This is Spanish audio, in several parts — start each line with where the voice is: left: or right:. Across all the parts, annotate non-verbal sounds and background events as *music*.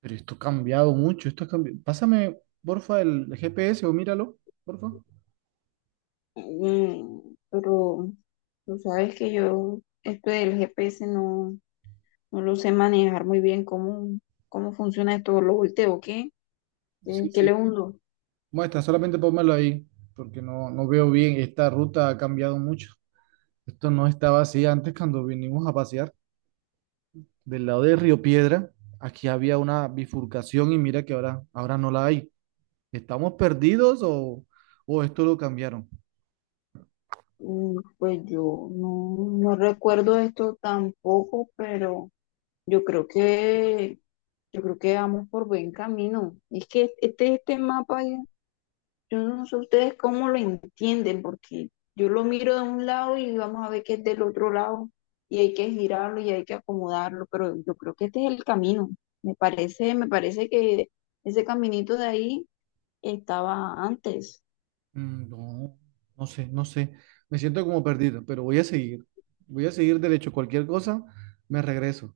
right: Pero esto ha cambiado mucho, esto ha cambiado. Pásame, porfa, el GPS o míralo, porfa.
left: Mm, pero tú sabes que yo, esto del GPS no lo sé manejar muy bien, cómo funciona esto, lo volteo, ¿qué?
right: Sí,
left: ¿Qué le
right: sí.
left: hundo?
right: Muestra, solamente pónmelo ahí, porque no veo bien. Esta ruta ha cambiado mucho. Esto no estaba así antes cuando vinimos a pasear. Del lado de Río Piedra, aquí había una bifurcación y mira que ahora no la hay. ¿Estamos perdidos o esto lo cambiaron?
left: Pues yo no recuerdo esto tampoco, pero yo creo yo creo que vamos por buen camino. Es que este mapa. Yo no sé ustedes cómo lo entienden, porque yo lo miro de un lado y vamos a ver que es del otro lado, y hay que girarlo y hay que acomodarlo, pero yo creo que este es el camino. Me parece que ese caminito de ahí estaba antes,
right: Mm, no, no sé. Me siento como perdido, pero voy a seguir. Voy a seguir derecho. Cualquier cosa, me regreso.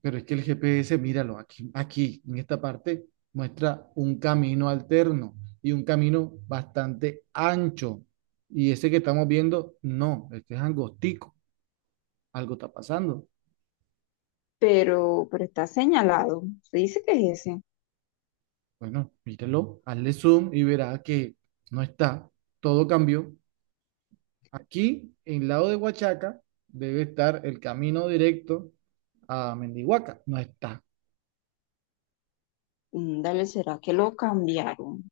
right: Pero es que el GPS, míralo, aquí, en esta parte, muestra un camino alterno y un camino bastante ancho. Y ese que estamos viendo, no, este es angostico, algo está pasando.
left: pero está señalado. Se dice que es ese.
right: Bueno, míralo, hazle zoom y verá que no está, todo cambió. Aquí, en el lado de Huachaca, debe estar el camino directo a Mendihuaca, no está.
left: Dale, ¿será que lo cambiaron?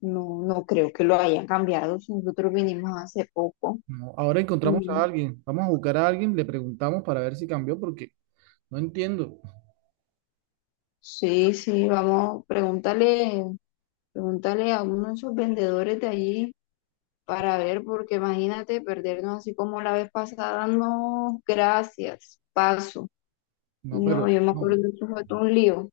left: No, no creo que lo hayan cambiado si nosotros vinimos hace poco.
right: No, ahora encontramos
left: Mm,
right: a alguien, vamos a buscar a alguien, le preguntamos para ver si cambió, porque no entiendo.
left: Sí, sí, vamos, pregúntale. Pregúntale a uno de esos vendedores de allí para ver, porque imagínate perdernos así como la vez pasada. No, gracias, paso.
right: No,
left: No,
right: pero
left: yo me acuerdo
right: no,
left: que eso fue todo un lío.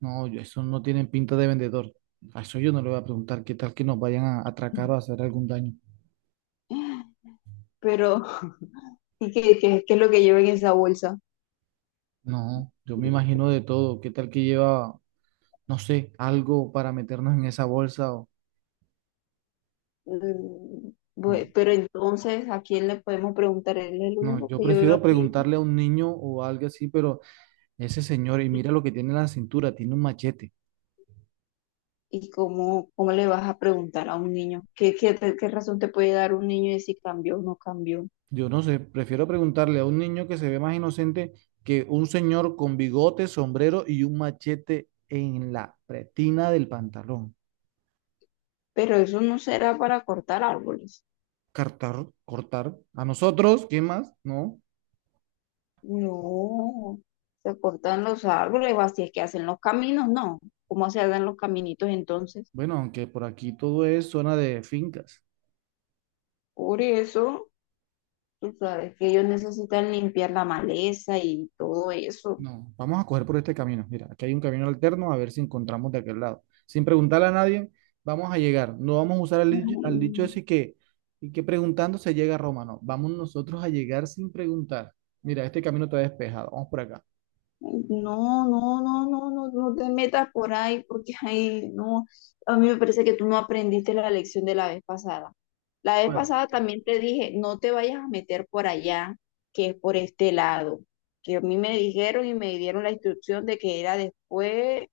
right: no, eso no tienen pinta de vendedor. A eso yo no le voy a preguntar qué tal que nos vayan a atracar o a hacer algún daño.
left: Pero, ¿y qué es lo que lleva en esa bolsa?
right: No, yo me imagino de todo. ¿Qué tal que lleva, no sé, algo para meternos en esa bolsa? O...
left: Mm,
right: No,
left: pero entonces, ¿a quién le podemos preguntar? Él es el
right: no,
left: único
right: yo
left: que yo veo
right: prefiero
left: así.
right: preguntarle a un niño o algo así, pero ese señor, y
left: ¿Y,
right: mira lo que tiene en la cintura, tiene un machete.
left: cómo le vas a preguntar a un niño? Qué razón te puede dar un niño de si cambió o no cambió?
right: Yo no sé, prefiero preguntarle a un niño que se ve más inocente que un señor con bigote, sombrero y un machete en la pretina del pantalón.
left: Pero eso no será para cortar árboles.
right: Cortar, cortar. A nosotros, ¿qué más? No.
left: No, se cortan los árboles, o así es que hacen los caminos, no. ¿Cómo se hagan los caminitos entonces?
right: Bueno, aunque por aquí todo es zona de fincas.
left: Por eso, tú sabes que ellos necesitan limpiar la maleza y todo eso.
right: No, vamos a coger por este camino. Mira, aquí hay un camino alterno, a ver si encontramos de aquel lado. Sin preguntarle a nadie, vamos a llegar. No vamos a usar al dicho ese que, y que preguntando se llega a Roma. No, vamos nosotros a llegar sin preguntar. Mira, este camino está despejado. Vamos por acá.
left: No, no, no, no, no, no te metas por ahí porque ahí no. A mí me parece que tú no aprendiste la lección de la vez pasada. La vez
right: Bueno,
left: pasada también te dije, no te vayas a meter por allá, que es por este lado. Que a mí me dijeron y me dieron la instrucción de que era después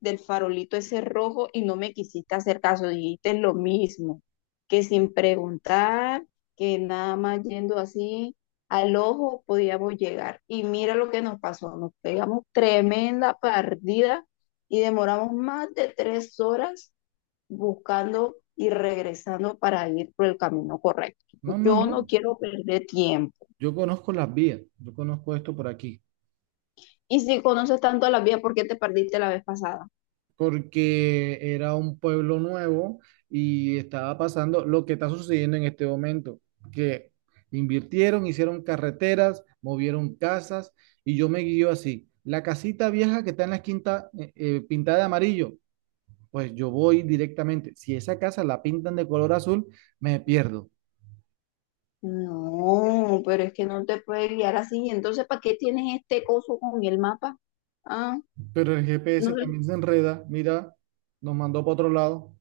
left: del farolito ese rojo y no me quisiste hacer caso, dijiste lo mismo, que sin preguntar, que nada más yendo así al ojo podíamos llegar. Y mira lo que nos pasó, nos pegamos tremenda partida y demoramos más de 3 horas buscando y regresando para ir por el camino correcto.
right: no, no,
left: Yo no
right: no.
left: quiero perder tiempo.
right: Yo conozco las vías. Yo conozco esto por aquí.
left: Y si conoces tanto la vía, ¿por qué te perdiste la vez pasada?
right: Porque era un pueblo nuevo y estaba pasando lo que está sucediendo en este momento, que invirtieron, hicieron carreteras, movieron casas y yo me guío así. La casita vieja que está en la esquina pintada de amarillo, pues yo voy directamente. Si esa casa la pintan de color azul, me pierdo.
left: No, pero es que no te puede guiar así. Entonces, ¿para qué tienes este coso con el mapa? Ah,
right: Pero el GPS
left: no
right: también se enreda, mira, nos mandó para otro lado.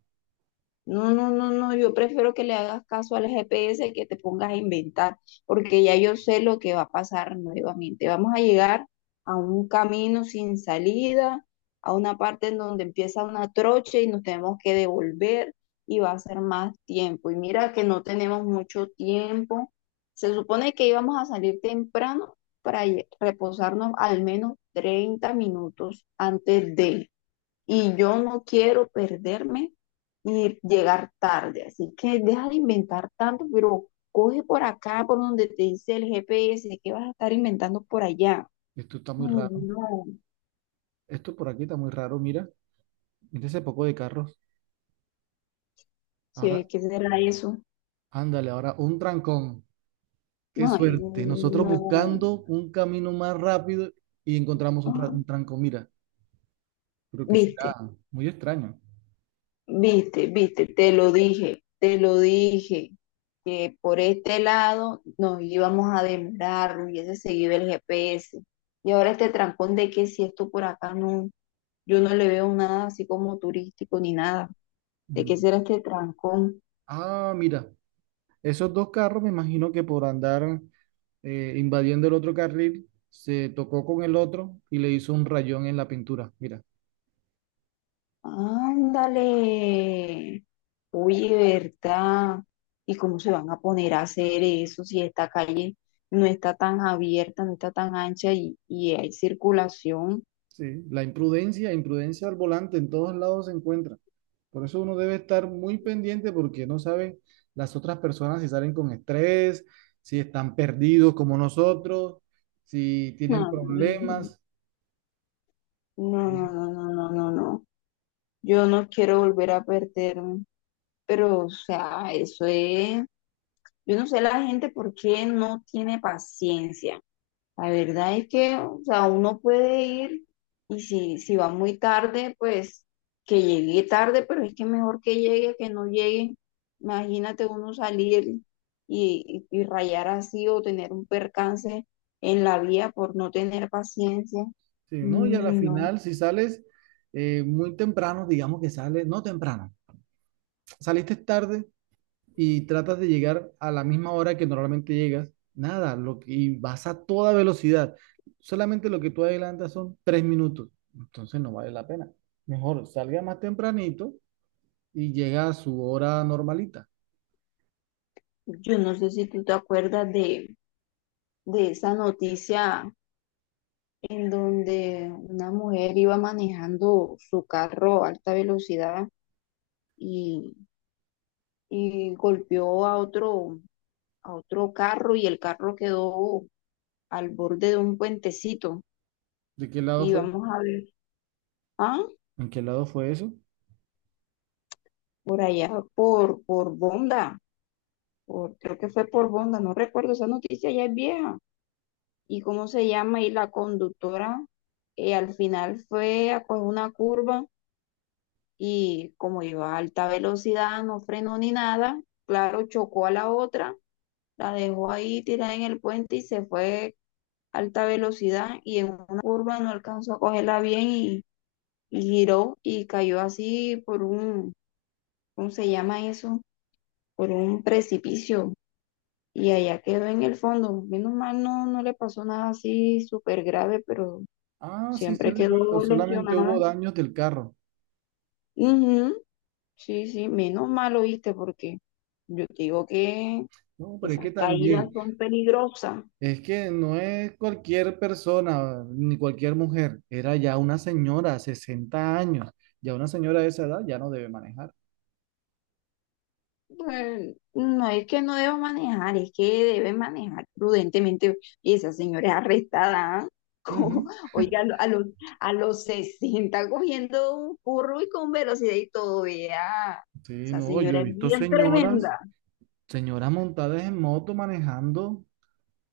left: No, no, no, no, yo prefiero que le hagas caso al GPS que te pongas a inventar, porque ya yo sé lo que va a pasar nuevamente. Vamos a llegar a un camino sin salida, a una parte en donde empieza una trocha y nos tenemos que devolver y va a ser más tiempo. Y mira que no tenemos mucho tiempo. Se supone que íbamos a salir temprano para reposarnos al menos 30 minutos antes de, y yo no quiero perderme y llegar tarde. Así que deja de inventar tanto, pero coge por acá, por donde te dice el GPS, que vas a estar inventando por allá.
right: Esto está
left: Ay,
right: muy raro.
left: no,
right: Esto por aquí está muy raro, mira. Mira ese poco de carros.
left: ¿qué,
right: Ahora,
left: qué será eso?
right: ándale, ahora un trancón. Qué
left: No, ay,
right: suerte. Nosotros
left: no.
right: buscando un camino más rápido y encontramos
left: Ah,
right: un trancón. Mira, creo que
left: Viste,
right: será muy extraño.
left: viste, te lo dije, que por este lado nos íbamos a demorar, hubiese seguido el GPS. Y ahora este trancón de que si esto por acá no. Yo no le veo nada así como turístico ni nada. ¿De qué
right: Mm.
left: será este trancón?
right: Ah, mira, esos dos carros me imagino que por andar invadiendo el otro carril se tocó con el otro y le hizo un rayón en la pintura. Mira.
left: Ándale. Oye, ¿verdad? ¿Y cómo se van a poner a hacer eso si esta calle no está tan abierta, no está tan ancha y hay circulación?
right: Sí, la imprudencia, imprudencia al volante en todos lados se encuentra. Por eso uno debe estar muy pendiente porque no sabe las otras personas si salen con estrés, si están perdidos como nosotros, si
left: No,
right: tienen
left: no,
right: problemas.
left: no,
right: Sí,
left: no, no, no, no, no, no. Yo no quiero volver a perderme. Pero, o sea, eso es... Yo no sé la gente por qué no tiene paciencia. La verdad es que, o sea, uno puede ir y si va muy tarde, pues que llegue tarde, pero es que mejor que llegue que no llegue. Imagínate uno salir y rayar así o tener un percance en la vía por no tener paciencia.
right: sí, ¿no? Y a la
left: Mm, No,
right: final, si sales muy temprano, digamos que sales, no temprano, saliste tarde, y tratas de llegar a la misma hora que normalmente llegas, nada, lo que, y vas a toda velocidad. Solamente lo que tú adelantas son 3 minutos, entonces no vale la pena. Mejor salga más tempranito y llega a su hora normalita.
left: yo no sé si tú te acuerdas de esa noticia en donde una mujer iba manejando su carro a alta velocidad y y golpeó a a otro carro y el carro quedó al borde de un puentecito.
right: ¿De qué lado
left: Y
right: fue?
left: vamos a ver, ah,
right: ¿En qué lado fue eso?
left: por allá, por Bonda, por, creo que fue por Bonda, no recuerdo, esa noticia ya es vieja. ¿Y cómo se llama? Y la conductora, al final fue a coger una curva y como iba a alta velocidad, no frenó ni nada, claro, chocó a la otra, la dejó ahí tirada en el puente y se fue alta velocidad y en una curva no alcanzó a cogerla bien y giró y cayó así por un, ¿cómo se llama eso? Por un precipicio y allá quedó en el fondo. Menos mal no, no le pasó nada así súper grave, pero
right: Ah, sí, sí,
left: siempre
right: recuerdo,
left: quedó
right: solamente hubo
left: lesionada.
right: daños del carro.
left: Ujú, sí, sí, menos mal, oíste, porque yo te digo que
right: No, pero es que
left: esas caídas
right: también,
left: son peligrosas.
right: es que no es cualquier persona ni cualquier mujer, era ya una señora, 60 años, ya una señora de esa edad ya no debe manejar.
left: No es que no debo manejar, es que debe manejar prudentemente. Y esa señora es arrestada. ¿Ah? *laughs* Como,
right: Ujú.
left: oiga, a a los 60 cogiendo un curro y con velocidad y todo, vea.
right: Sí,
left: Esa
right: no, yo
left: señora
right: he
left: es
right: visto
left: bien
right: señoras,
left: tremenda.
right: señoras montadas en moto manejando.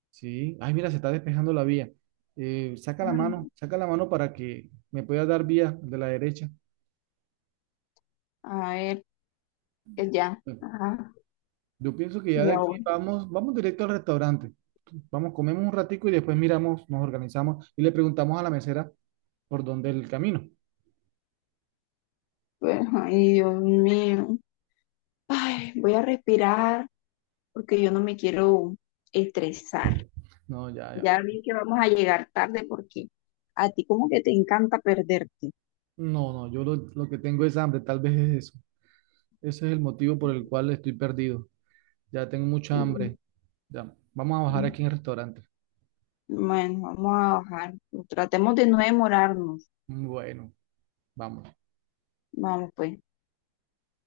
right: Sí, ay, mira, se está despejando la vía.
left: Ay,
right: Saca la mano para que me pueda dar vía de la derecha.
left: a ver, ya.
right: Bueno,
left: Ajá.
right: yo pienso que ya
left: Y
right: de aquí
left: ahora,
right: vamos, vamos directo al restaurante. Vamos, comemos un ratico y después miramos, nos organizamos y le preguntamos a la mesera por dónde es el camino.
left: pues, ay, Dios mío. Ay, voy a respirar porque yo no me quiero estresar.
right: No, ya, ya.
left: Ya vi que vamos a llegar tarde porque a ti como que te encanta perderte.
right: No, no, yo lo que tengo es hambre, tal vez es eso. Ese es el motivo por el cual estoy perdido. Ya tengo mucha
left: Mm,
right: hambre. Ya, vamos a bajar
left: mm.
right: aquí en el restaurante.
left: Bueno, vamos a bajar. Tratemos de no demorarnos.
right: Bueno, vamos.
left: Vamos, pues.